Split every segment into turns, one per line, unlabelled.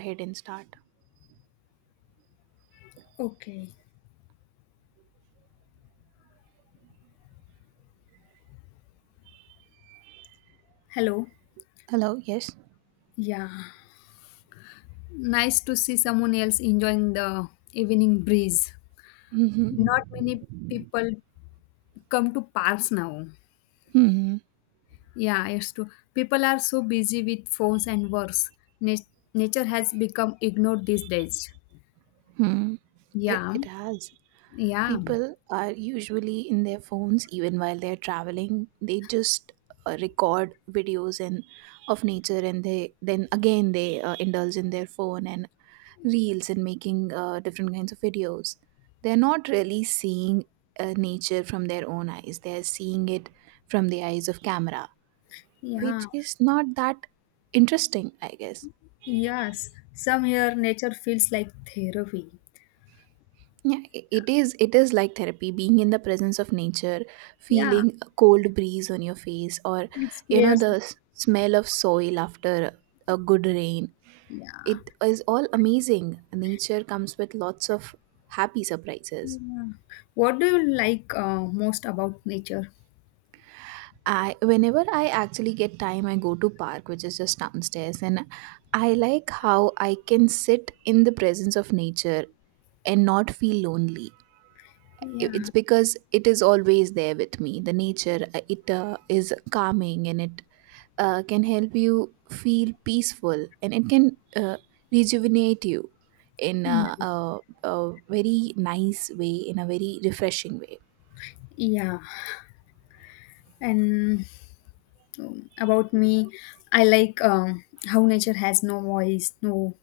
Ahead and start.
Okay. Hello.
Hello, yes.
Yeah. Nice to see someone else enjoying the evening breeze.
Mm-hmm.
Not many people come to parks now.
Mm-hmm.
Yeah, it's true. People are so busy with phones and works. Nat- Nature has become ignored these days.
Hmm. It,
Yeah.
it has.
Yeah.
People are usually in their phones even while they're traveling. They just record videos and of nature and they then again they indulge in their phone and reels and making different kinds of videos. They're not really seeing nature from their own eyes, they're seeing it from the eyes of camera,
Yeah.
which is not that interesting, I guess.
Yes. Some here nature feels like therapy.
Yeah, it is. It is like therapy, being in the presence of nature,
Yeah.
feeling a cold breeze on your face, or
It's clear.
the smell of soil after a good rain.
Yeah.
It is all amazing. Nature comes with lots of happy surprises.
yeah. What do you like most about nature?
I Whenever I actually get time, I go to park, which is just downstairs, and I like how I can sit in the presence of nature and not feel lonely. It's
Yeah.
because it is always there with me. The nature it is calming and it can help you feel peaceful and it can rejuvenate you in
Yeah,
a very nice way, in a very refreshing way.
yeah. and About me, I like how nature has no voice, no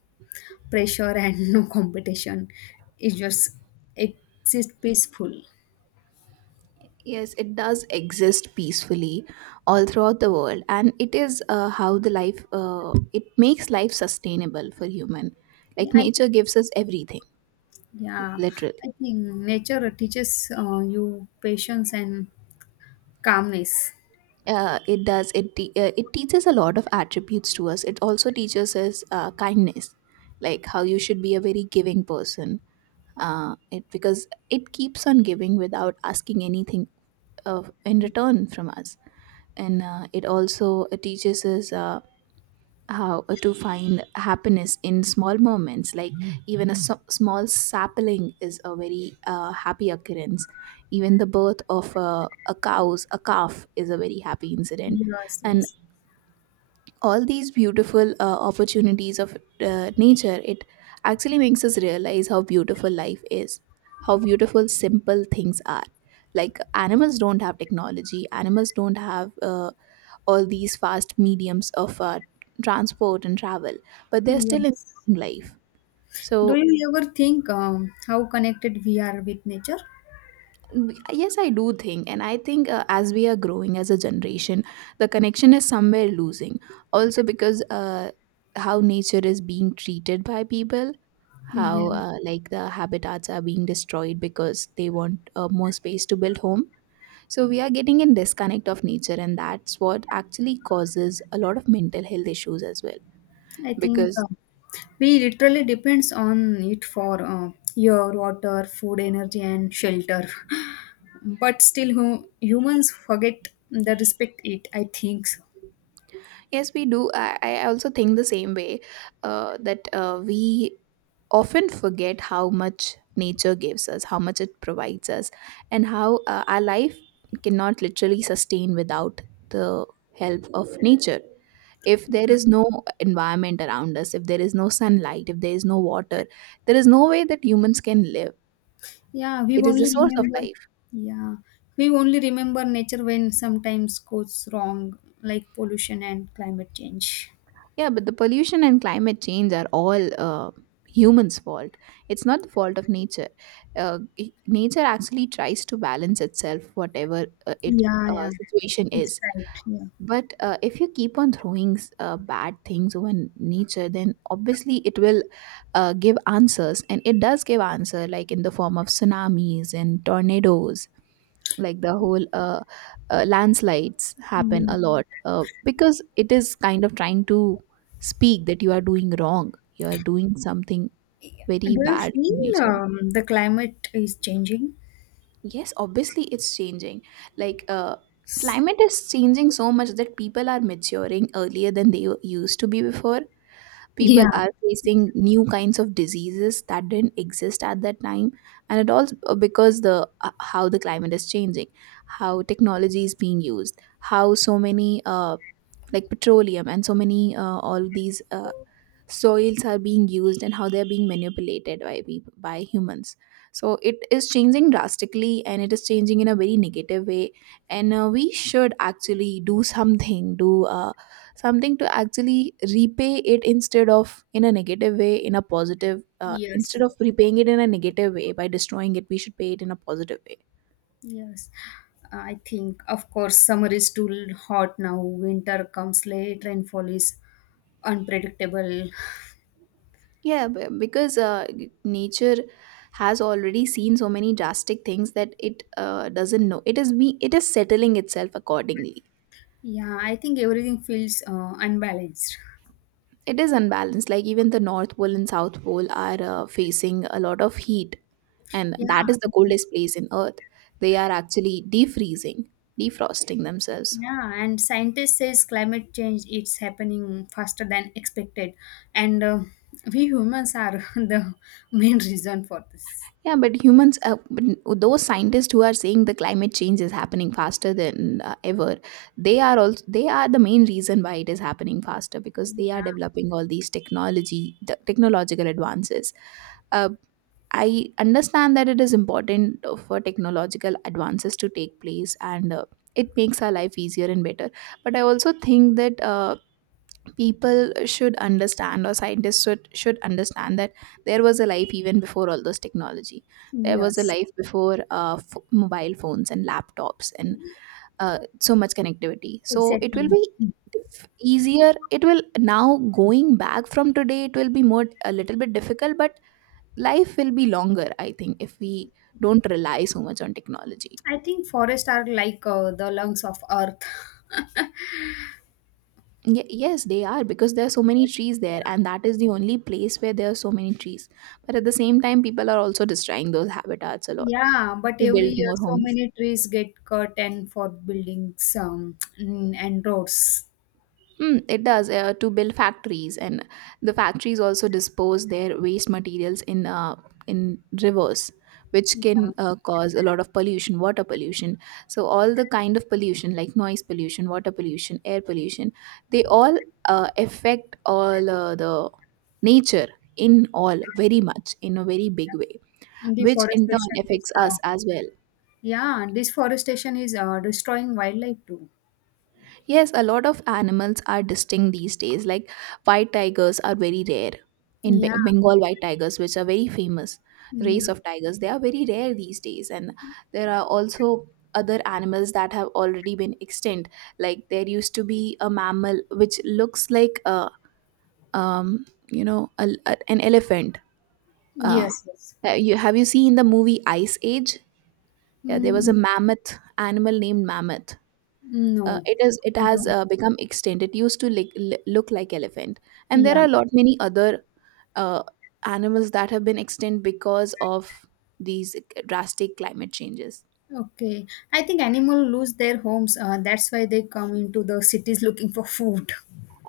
pressure, and no competition. It just exists peaceful.
Yes, it does exist peacefully all throughout the world, and it is how the life it makes life sustainable for human.
Yeah,
Like nature gives us everything,
yeah, I
literally.
think nature teaches you patience and calmness.
It does. It teaches a lot of attributes to us. It also teaches us kindness, like how you should be a very giving person. It because it keeps on giving without asking anything of in return from us, and it also teaches us. How to find happiness in small moments, like even a small sapling is a very happy occurrence. Even the birth of a cow's a calf is a very happy incident,
Yes,
and
yes,
all these beautiful opportunities of nature, it actually makes us realize how beautiful life is, how beautiful simple things are. Like animals don't have technology, animals don't have all these fast mediums of transport and travel, but they're still in
yes.
life.
Do
So,
you ever think how connected we are with nature?
mm, yes, I do think, and I think as we are growing as a generation, the connection is somewhere losing. Also, because how nature is being treated by people, how
Yeah,
like the habitats are being destroyed because they want more space to build home. So we are getting in disconnect of nature, and that's what actually causes a lot of mental health issues as well.
I think.
Because
We literally depends on it for air, water, food, energy, and shelter. But still, humans forget the respect it. I think so.
yes, we do. I also think the same way that we often forget how much nature gives us, how much it provides us, and how our life cannot literally sustain without the help of nature. If there is no environment around us, if there is no sunlight, if there is no water, there is no way that humans can live.
Yeah, we
It is the
only
source of
remember.
life.
Yeah, we only remember nature when sometimes goes wrong, like pollution and climate change.
Yeah, but the pollution and climate change are all humans' fault. It's not the fault of nature. Nature actually tries to balance itself, whatever it
Yeah, yeah,
situation
it's
is.
right. Yeah.
But if you keep on throwing bad things over nature, then obviously it will give answers, and it does give answer, like in the form of tsunamis and tornadoes, like the whole landslides happen
Yeah.
a lot because it is kind of trying to speak that you are doing wrong, you are doing something
Do
very
you
bad to
feel
nature.
the climate is changing?
Yes, obviously it's changing, like climate is changing so much that people are maturing earlier than they used to be before.
Yeah.
People are facing new kinds of diseases that didn't exist at that time, and it also because the how the climate is changing, how technology is being used, how so many like petroleum and so many all these soils are being used and how they're being manipulated by people, by humans. So it is changing drastically and it is changing in a very negative way, and we should actually do something, do something to actually repay it instead of in a negative way, in a positive
Yes.
instead
Yes.
of repaying it in a negative way by destroying it, we should pay it in a positive way.
Yes, I think, of course, summer is too hot now. Winter comes late, rainfall is unpredictable.
Yeah, because nature has already seen so many drastic things that it doesn't know. It is settling itself accordingly.
Yeah, I think everything feels unbalanced.
It is unbalanced. Like even the North Pole and South Pole are facing a lot of heat, and
Yeah,
that is the coldest place in Earth. They are actually defreezing, defrosting themselves.
yeah, and scientists says climate change it's happening faster than expected, and we humans are the main reason for this.
Yeah, but humans, but those scientists who are saying the climate change is happening faster than ever, they are also, they are the main reason why it is happening faster because they are
Yeah.
developing all these technology, the technological advances. Uh, I understand that it is important for technological advances to take place, and it makes our life easier and better. But I also think that people should understand, or scientists should understand that there was a life even before all those technology, there was a
Yes.
life before mobile phones and laptops and so much connectivity. So it
Exactly.
will be easier, it will, now going back from today it will be more a little bit difficult, but life will be longer, I think, if we don't rely so much on technology.
I think forests are like the lungs of earth.
Yes, they are, because there are so many trees there, and that is the only place where there are so many trees. But at the same time, people are also destroying those habitats a lot
Yeah, but
to
every
build
year
more
so
homes.
many trees get cut and for buildings and roads.
Mm, it does, to build factories, and the factories also dispose their waste materials in rivers, which
Yeah,
can cause a lot of pollution, water pollution. So all the kind of pollution, like noise pollution, water pollution, air pollution, they all affect all the nature in all, very much in a very big way,
and
which in turn
deforestation is
affects
uh,
us as well.
yeah, deforestation is destroying wildlife too.
Yes, a lot of animals are distinct these days. Like white tigers are very rare in
Yeah,
Bengal, white tigers, which are very famous race
yeah,
of tigers. They are very rare these days, and there are also other animals that have already been extinct. Like there used to be a mammal which looks like a um you know an elephant. Uh,
yes, yes.
you have, you seen the movie Ice Age? Yeah, there was a
Mm,
mammoth, animal named mammoth.
no,
It is, it
I
has
don't.
become extinct. It used to, like, look like elephant, and there
Yeah,
are a lot many other uh, animals that have been extinct because of these drastic climate changes.
okay. I think animal lose their homes. That's why they come into the cities looking for food.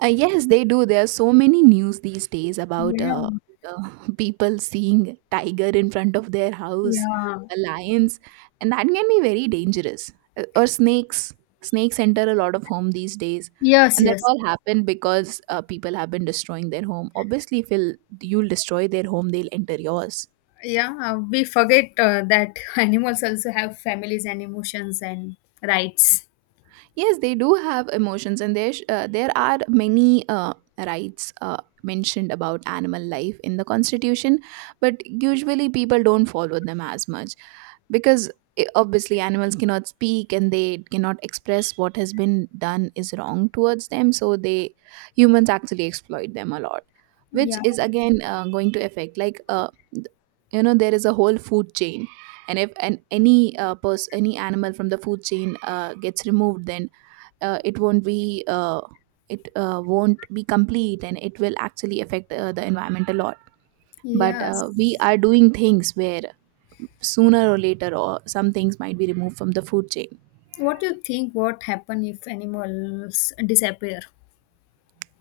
Yes, they do. There are so many news these days about
Yeah,
uh, people seeing tiger in front of their house,
yeah.
lions, and that can be very dangerous. Or snakes. Snakes enter a lot of home these days,
Yes,
and that
yes.
all happened because people have been destroying their home. Obviously, if you'll, you'll destroy their home, they'll enter yours.
Yeah, we forget that animals also have families and emotions and rights.
Yes, they do have emotions, and there are many rights mentioned about animal life in the Constitution, but usually people don't follow them as much because obviously animals cannot speak and they cannot express what has been done is wrong towards them. So they, humans actually exploit them a lot, which
Yeah,
is again going to affect, like th- you know there is a whole food chain, and if an any person any animal from the food chain gets removed, then uh, it won't be uh, it won't be complete, and it will actually affect the environment a lot. But we
yes.
are doing things where sooner or later, or some things might be removed from the food chain,
What do you think what happen if animals disappear?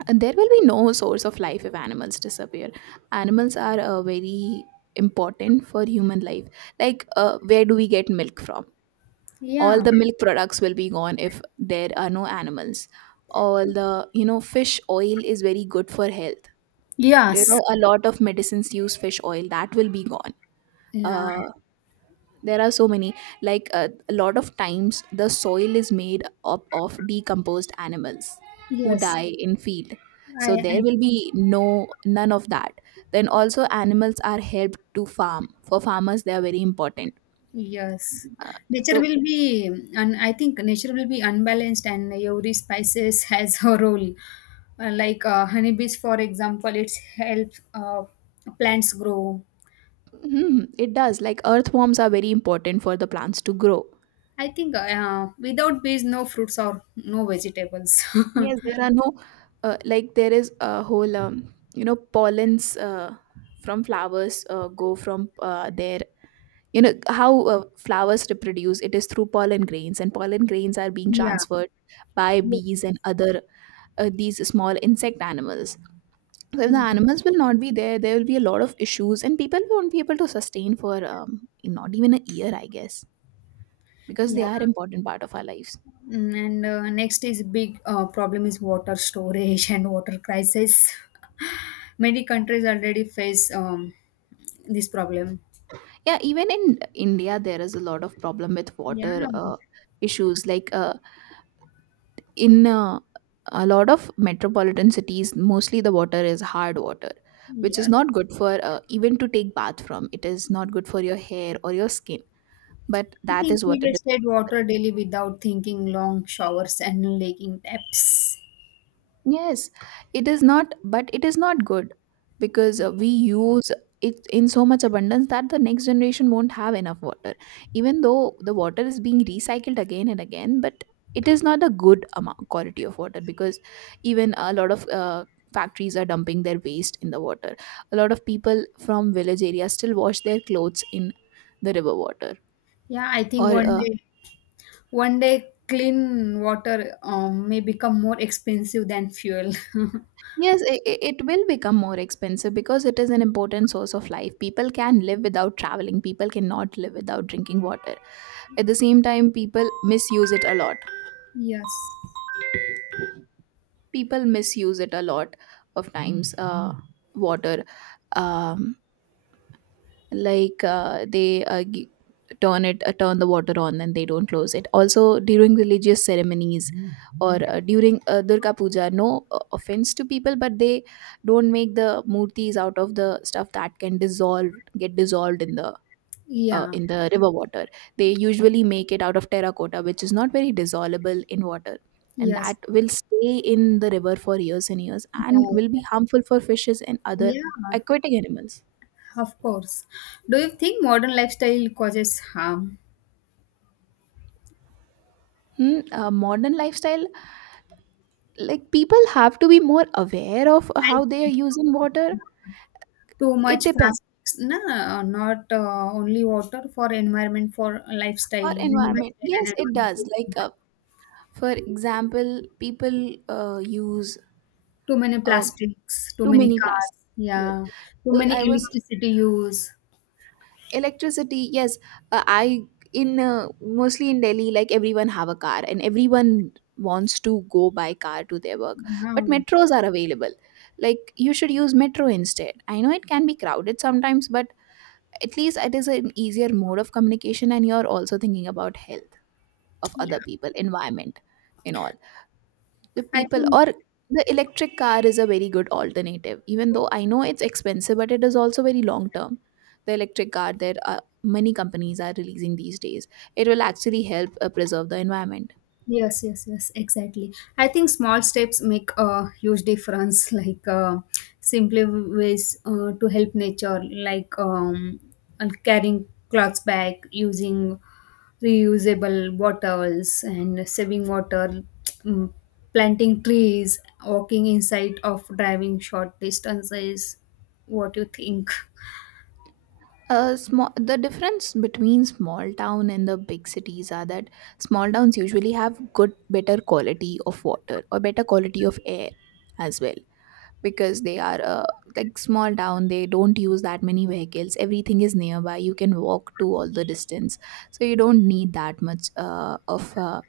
and there will be no source of life if animals disappear. Animals are very important for human life, like where do we get milk from? All
Yeah.
the milk products will be gone if there are no animals. All the, you know, fish oil is very good for health, you
Yes.
know a lot of medicines use fish oil, that will be gone.
Yeah.
Uh, there are so many, like a lot of times the soil is made up of decomposed animals who
Yes.
die in field, so
I
there will be no, none of that. Then also animals are helped to farm, for farmers they are very important.
yes.
Uh,
Nature
so
will be and I think nature will be unbalanced and every species has her role. Like honeybees for example, it's helps plants grow.
mhm, it does, like earthworms are very important for the plants to grow.
I think without bees, no fruits or no vegetables.
Yes, there are no like there is a whole you know pollens from flowers go from there. You know how flowers reproduce? It is through pollen grains, and pollen grains are being
yeah.
transferred by
Yes,
bees
yes.
and other these small insect animals. So if the
Mm.
animals will not be there, there will be a lot of issues, and people won't be able to sustain for not even a year, I guess, because they
Yeah.
are important part of our lives.
Mm, and next is big problem is water storage and water crisis. Many countries already face this problem.
Yeah, even in India there is a lot of problem with
Yeah.
water, issues, like in a lot of metropolitan cities, mostly the water is hard water, which is
Yes.
not good for, even to take bath from it is not good for your hair or your skin, but
I
that
think
is
we
what it.
wasted water daily without thinking long showers and leaking taps.
Yes, it is not, but it is not good, because we use it in so much abundance that the next generation won't have enough water. Even though the water is being recycled again and again, but it is not a good amount quality of water, because even a lot of factories are dumping their waste in the water. A lot of people from village areas still wash their clothes in the river water,
Yeah, I think
or
one day One day, clean water may become more expensive than fuel.
Yes, it will become more expensive because it is an important source of life. People can live without traveling. People cannot live without drinking water. At the same time, people misuse it a lot.
Yes.
People misuse it a lot of times. Water, um, like they turn it, turn the water on, and they don't close it. Also, during religious ceremonies, or during Durga Puja. No offense to people, but they don't make the murtis out of the stuff that can dissolve, get dissolved in the
Yeah.
river water. They usually make it out of terracotta, which is not very dissolvable in water, and
Yes.
that will stay in the river for years and years, and will
Yeah.
be harmful for fishes and other
Yeah. Yeah,
aquatic animals.
of course. Do you think modern lifestyle causes harm?
Hmm. Modern lifestyle, like people have to be more aware of how they are
Like
using water.
too
It
much
depends.
fast foods? No, not only water for environment, for lifestyle,
For
you know,
environment,
lifestyle and
yes, it
environment.
does, like, for example, people use
Too many
uh,
plastics, too
too
many
many plastics.
cars.
Yes.
Yeah. Too many
I was
electricity use.
electricity. Yes, I in mostly in Delhi, like everyone have a car and everyone wants to go by car to their work. But
Wow.
metros are available. Like, you should use metro instead. I know it can be crowded sometimes, but at least it is an easier mode of communication, and you're also thinking about health of other
Yeah.
people, environment, and all the
I
people,
think
or the electric car is a very good alternative, even though I know it's expensive, but it is also very long term. The electric car, there are many companies are releasing these days. It will actually help preserve the environment.
Yes, yes, yes, exactly. I think small steps make a huge difference, like simply ways to help nature, like and carrying clothes back, using reusable bottles, and saving water, mm, planting trees, walking inside of driving short distances. What do you think?
Small, the difference between small town and the big cities are that small towns usually have good, better quality of water or better quality of air as well, because they are like small town, they don't use that many vehicles, everything is nearby, you can walk to all the distance. So you don't need that much of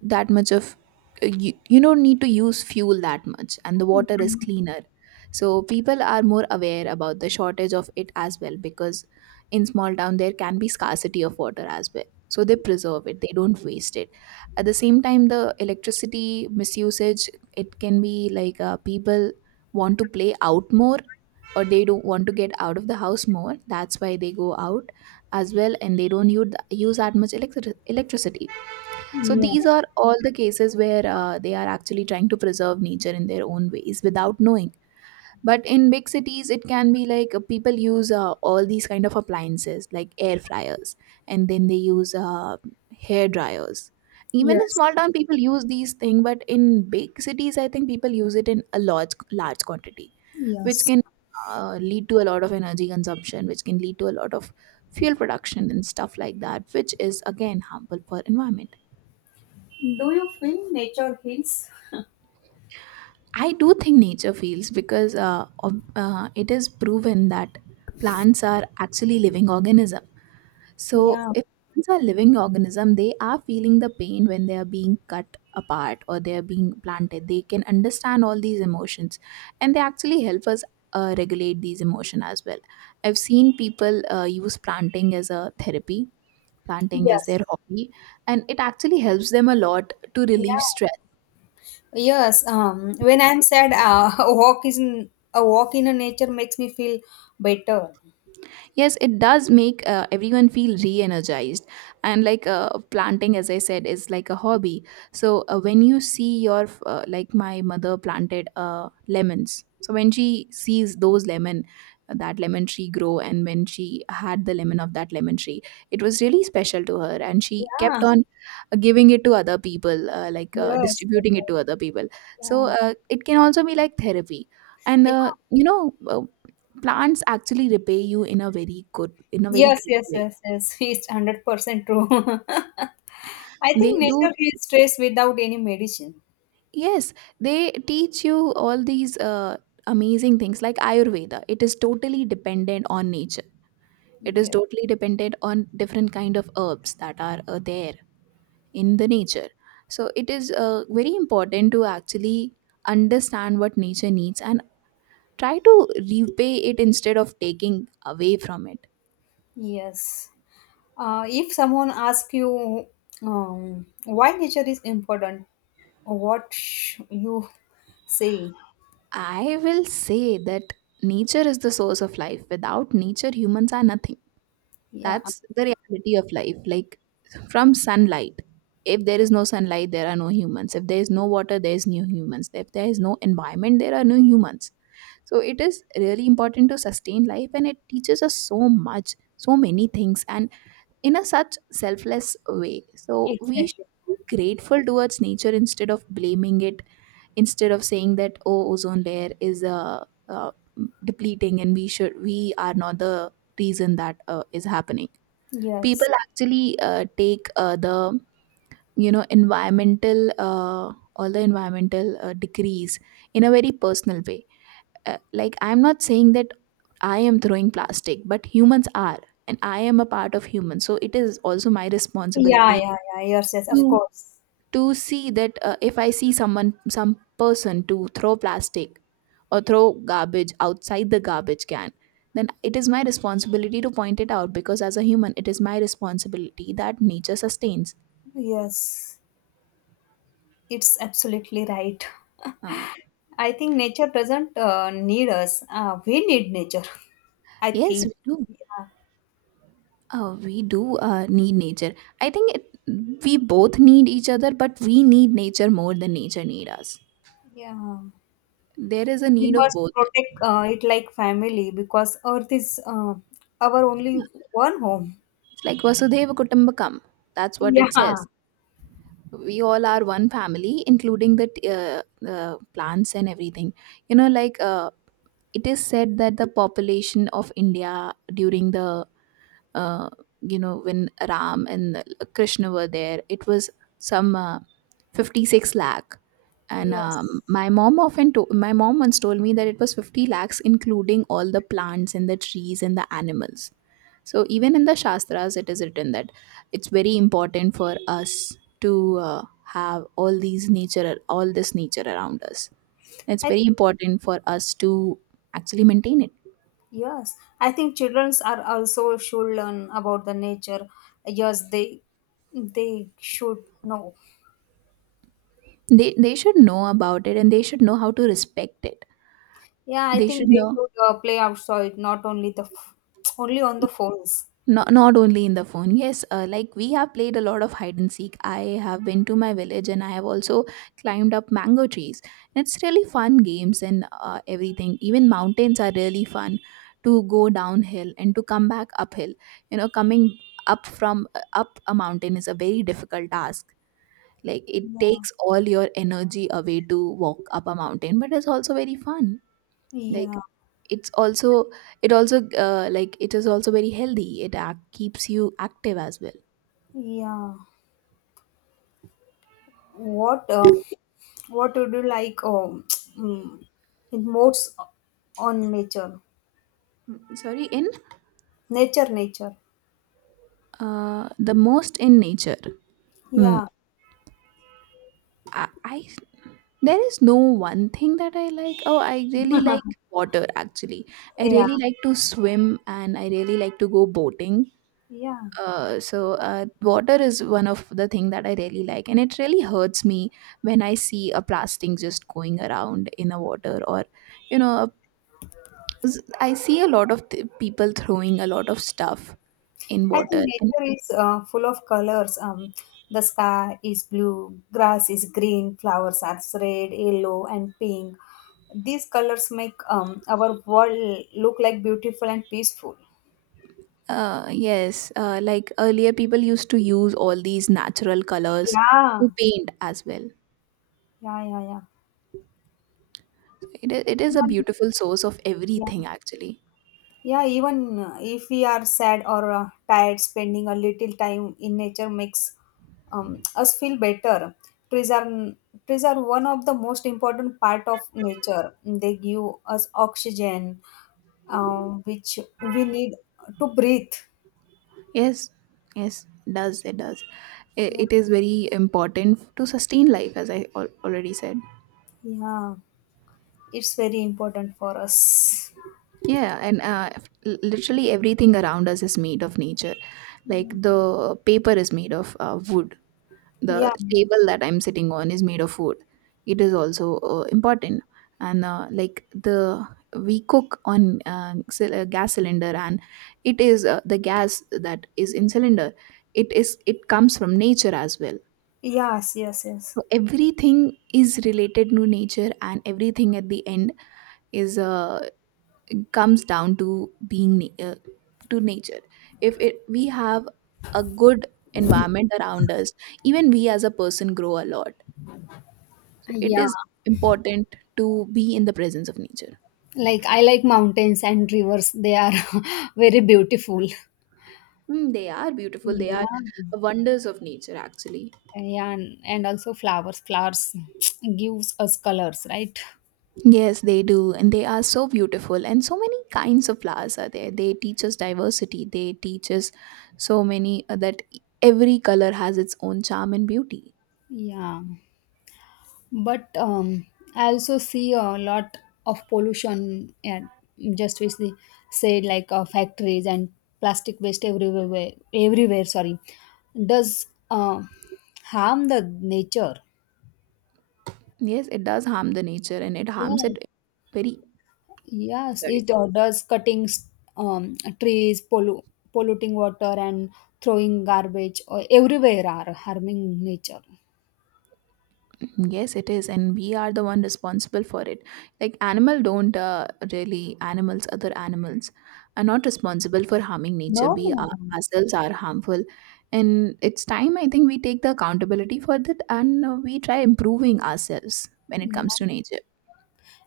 that much of you don't need to use fuel that much, and the water is cleaner. So people are more aware about the shortage of it as well, because in small town there can be scarcity of water as well. So they preserve it, they don't waste it. At the same time, the electricity misusage, it can be like people want to play out more, or they do not want to get out of the house more, that's why they go out as well, and they don't use that much electricity. So
Yeah.
these are all the cases where they are actually trying to preserve nature in their own ways without knowing. But in big cities, it can be like people use all these kind of appliances like air fryers, and then they use hair dryers. Even in
Yes.
small town, people use these things, but in big cities, I think people use it in a large, large quantity, which
Yes.
can lead to a lot of energy consumption, which can lead to a lot of fuel production and stuff like that, which is again harmful for environment. I do think nature feels, because it is proven that plants are actually living organism. So if plants are living organism, they are feeling the pain when they are being cut apart or they are being planted. They can understand all these emotions, and they actually help us regulate these emotion as well. I've seen people use planting as a therapy, planting as
Yes.
their hobby, and it actually helps them a lot to relieve
Yeah.
stress.
Yes, when I'm sad, a walk in a nature makes me feel better.
Yes, it does make everyone feel re-energized, and like, planting, as I said, is like a hobby. So when you see your like my mother planted lemons, so when she sees those lemon, that lemon tree grow, and when she had the lemon of that lemon tree, it was really special to her, and she kept
Yeah.
on giving it to other people,
Yes. yes,
distributing it
yes,
to other people. So
Yeah.
it can also be like therapy, and
Yeah.
plants actually repay you in a very good, in a very
Yes.
great
Yes.
way.
Yes. Yes. It's 100% true. I
They
think
do.
nature heals stress without any medicine.
Yes, they teach you all these amazing things, like Ayurveda, it is totally dependent on nature, it is
Yeah.
totally dependent on different kind of herbs that are there in the nature. So it is very important to actually understand what nature needs and try to repay it, instead of taking away from it.
Yes. If someone asks you why nature is important, you say?
I will say that nature is the source of life. Without nature, humans are nothing.
Yeah.
That's the reality of life. Like, from sunlight, if there is no sunlight, there are no humans. If there is no water, there is no humans. If there is no environment, there are no humans. So it is really important to sustain life, and it teaches us so much, so many things, and in a such selfless way. So we should
Exactly.
be grateful towards nature instead of blaming it, instead of saying that, oh, ozone layer is depleting, and we are not the reason that is happening. People
Yes.
actually take the environmental, all the environmental decrease in a very personal way. Like, I'm not saying that I am throwing plastic, but humans are, and I am a part of humans, so it is also my
Yeah,
responsibility
yeah, yeah. Yes, yes, of
to
course.
to see that if I see someone, some person to throw plastic or throw garbage outside the garbage can, then it is my responsibility to point it out, because as a human, it is my responsibility that nature sustains.
Yes, it's absolutely right.
Uh,
I think nature doesn't need us. We need nature. I
yes,
think.
we do.
Yeah,
We do need nature. I think it, we both need each other, but we need nature more than nature need us.
yeah.
There is a
We
need of
must
both.
protect it like family because Earth is our only one home.
It's like Vasudeva Kutumbakam. That's what it says.
Yeah.
We all are one family, including the plants and everything. Like it is said that the population of India during the uh, when Ram and Krishna were there, it was some 56 lakh. And
Yes.
my mom once told me that it was 50 lakhs, including all the plants and the trees and the animals. So even in the shastras it is written that it's very important for us to have all this nature around us. It's
I think,
very important for us to actually maintain it.
yes. I think children are also should learn about the nature. Yes, they should know.
They should know about it, and they should know how to respect it.
Yeah, I
They should
think they
know.
should play outside, not only the only on the phones.
Not only in the phone. Yes, like, we have played a lot of hide and seek. I have been to my village, and I have also climbed up mango trees. It's really fun games and everything. Even mountains are really fun to go downhill and to come back uphill. You know, coming up from up a mountain is a very difficult task. Like, it
Yeah,
takes all your energy away to walk up a mountain, but it's also very fun. Like,
yeah,
it's also it also like it is also very healthy, keeps you active as well.
yeah. What uh, what would you like? Mm, it modes on nature,
Sorry. In
nature.
The most in nature. Mm.
Yeah,
I there is no one thing that I like. Oh, I really like water, actually. I
yeah,
really like to swim, and I really like to go boating.
yeah.
So water is one of the thing that I really like, and it really hurts me when I see a plastic just going around in a water, or you know, 'cause I see a lot of people throwing a lot of stuff in
I
water.
think
And
nature is full of colors. The sky is blue, grass is green, flowers are red, yellow, and pink. These colors make our world look like beautiful and peaceful.
Yes, like earlier, people used to use all these natural colors
Yeah,
to paint as well.
yeah, yeah, yeah.
It is a
Even
beautiful source of
yeah,
everything, actually.
yeah. Even if we are sad or tired, spending a little time in nature makes us feel better. Trees are Trees are one of the most important part of nature. They give us oxygen, which we need to breathe.
Yes, yes, it does. It does. I-
Yeah,
it is very important to sustain life, as I already said.
yeah. It's very important for us.
Yeah, and literally everything around us is made of nature. Like
Yeah.
the paper is made of wood. The
Yeah.
table that I'm sitting on is made of wood. It is also important. And like the, we cook on gas cylinder, and it is the gas that is in cylinder. It comes from nature as well.
Yes. Yes. Yes.
So everything is related to nature, and everything at the end is comes down to being to nature. If it we have a good environment around us, even we as a person grow a lot. It
Yeah.
is important to be in the presence of nature.
Like I like mountains and rivers. They are very beautiful.
Mm, they are beautiful. They are
Yeah.
wonders of nature, actually.
Yeah, and also flowers. Flowers gives us colors, right?
Yes, they do. And they are so beautiful. And so many kinds of flowers are there. They teach us diversity. They teach us so many that every color has its own charm and beauty.
Yeah. But I also see a lot of pollution and just with the said like factories and plastic waste everywhere sorry, does harm the nature.
Yes, it does harm the nature, and it harms
Yeah.
it very,
Yes,
sorry.
it does cutting trees, polluting water, and throwing garbage or everywhere are harming nature.
Yes, it is, and we are the one responsible for it. Like animal don't really animals, other animals are not responsible for harming nature.
No,
We
no,
are,
no.
ourselves are harmful, and it's time, I think, we take the accountability for that, and we try improving ourselves when it comes
Yeah.
to nature.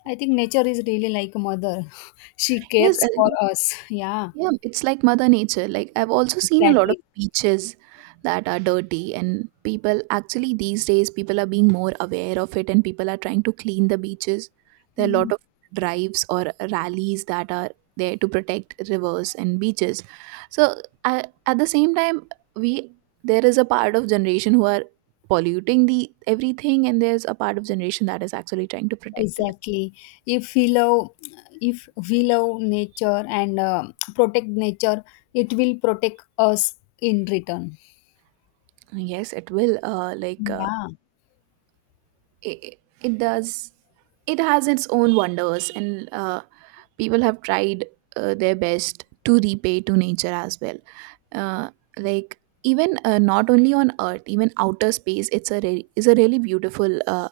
I think nature is really like a mother. She
Yes,
cares for us. Yeah,
yeah, it's like Mother Nature. Like I've also seen a lot of
exactly.
beaches that are dirty, and people actually, these days, people are being more aware of it and people are trying to clean the beaches. There are a lot
Mm,
of drives or rallies that are there to protect rivers and beaches. So I, at the same time, we, there is a part of generation who are polluting the everything, and there's a part of generation that is actually trying to protect it.
exactly. If we love, if we love nature and protect nature, it will protect us in return.
Yes, it will.
Yeah.
It, it does, it has its own wonders. And people have tried their best to repay to nature as well. Uh, like even Not only on earth, even outer space, is a really beautiful uh,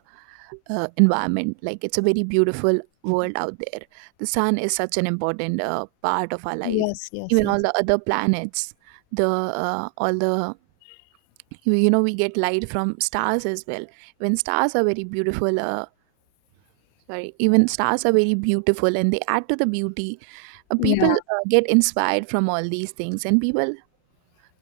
uh, environment. Like it's a very beautiful world out there. The sun is such an important part of our life.
Yes. Yes.
Even all
Yes.
the other planets, the all the, you know we get light from stars as well. When stars are very beautiful sorry, even stars are very beautiful, and they add to the beauty. People
Yeah.
get inspired from all these things, and people,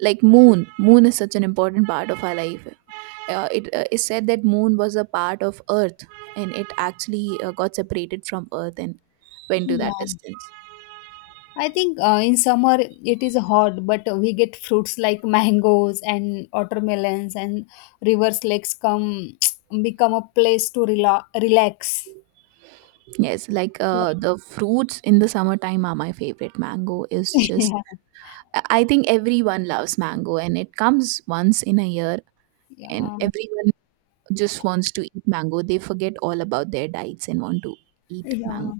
like moon, moon is such an important part of our life. It is said that moon was a part of earth, and it actually got separated from earth and went to that
Yeah.
distance.
I think in summer it is hot, but we get fruits like mangoes and watermelons, and rivers, lakes come become a place to relax.
Yes, like
Yeah.
the fruits in the summertime are my favorite. Mango is just, I think everyone loves mango and it comes once in a year, and
yeah,
everyone just wants to eat mango. They forget all about their diets and want to eat
yeah.
mango.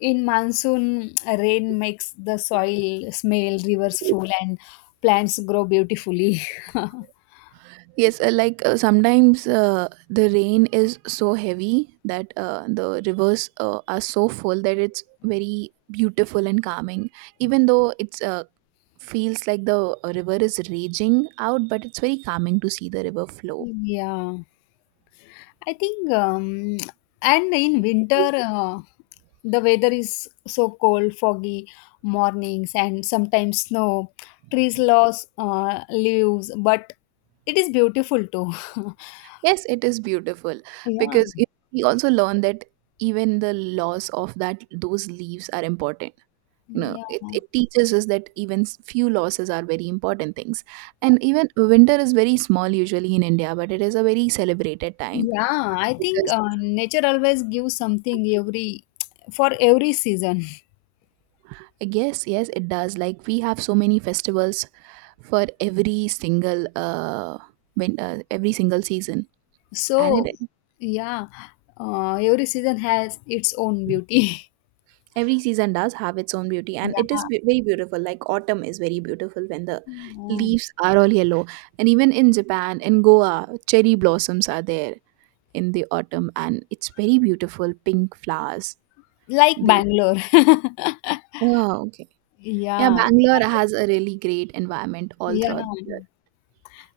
In monsoon, rain makes the soil smell, rivers full, and plants grow beautifully.
Yes, sometimes the rain is so heavy that the rivers are so full that it's very beautiful and calming. Even though it's feels like the river is raging out, but it's very calming to see the river flow.
yeah. I think, and in winter, the weather is so cold, foggy mornings, and sometimes snow. Trees lost leaves, but it is beautiful too.
Yes, it is beautiful
yeah,
because it, we also learn that even the loss of that those leaves are important. You know,
yeah,
it teaches us that even few losses are very important things. And even winter is very small usually in India, but it is a very celebrated time
yeah. I think
because,
nature always gives something every for every season.
yes, yes, it does. Like we have so many festivals for every single every single season. And
So,
it,
yeah, every season has its own beauty.
every season does have its own beauty, and it is
yeah,
very beautiful. Like autumn is very beautiful when the
Oh.
leaves are all yellow. And even in Japan, in Goa, cherry blossoms are there in the autumn, and it's very beautiful pink flowers.
like
The,
Bangalore.
oh, okay. Yeah,
Yeah.
Bangalore has a really great environment all
Yeah.
throughout the year.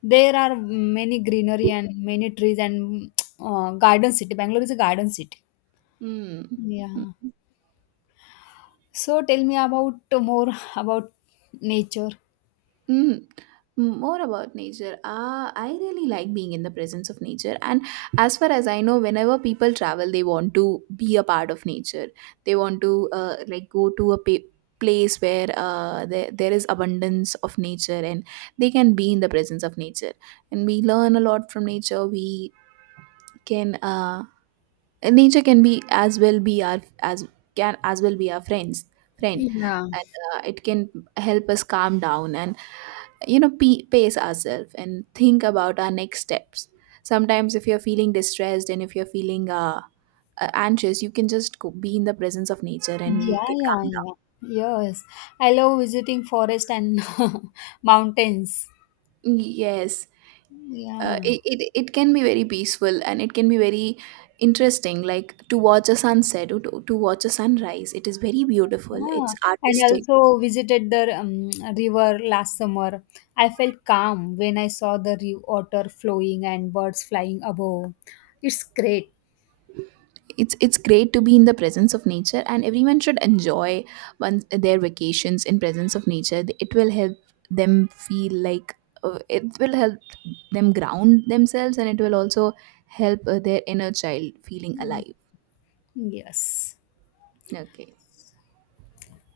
There are many greenery and many trees and garden city. Bangalore is a garden city.
Hmm.
Yeah.
Mm.
So tell me about more about nature.
Mm. More about nature. Ah, I really like being in the presence of nature. And as far as I know, whenever people travel, they want to be a part of nature. They want to like go to place where there is abundance of nature and they can be in the presence of nature. And we learn a lot from nature. We can nature can be as well be our, as can as well be our friend.
Yeah.
And it can help us calm down and, you know, pe pace ourselves and think about our next steps. Sometimes if you're feeling distressed and if you're feeling anxious, you can just go, be in the presence of nature, and you
Yeah,
can
yeah,
calm
yeah. Yes. I love visiting forest and mountains.
down. Yes,
Yeah.
it, it it can be very peaceful, and it can be very interesting, like to watch a sunset or to watch a sunrise. It is very beautiful, it's
Yeah, and
artistic.
also visited the river last summer. I felt calm when I saw the river water flowing and birds flying above. It's great.
It's great to be in the presence of nature, and everyone should enjoy one their vacations in presence of nature. It will help them feel like, it will help them ground themselves, and it will also help their inner child feeling alive.
Yes.
Okay,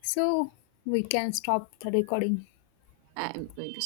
So we can stop the recording.
I'm going to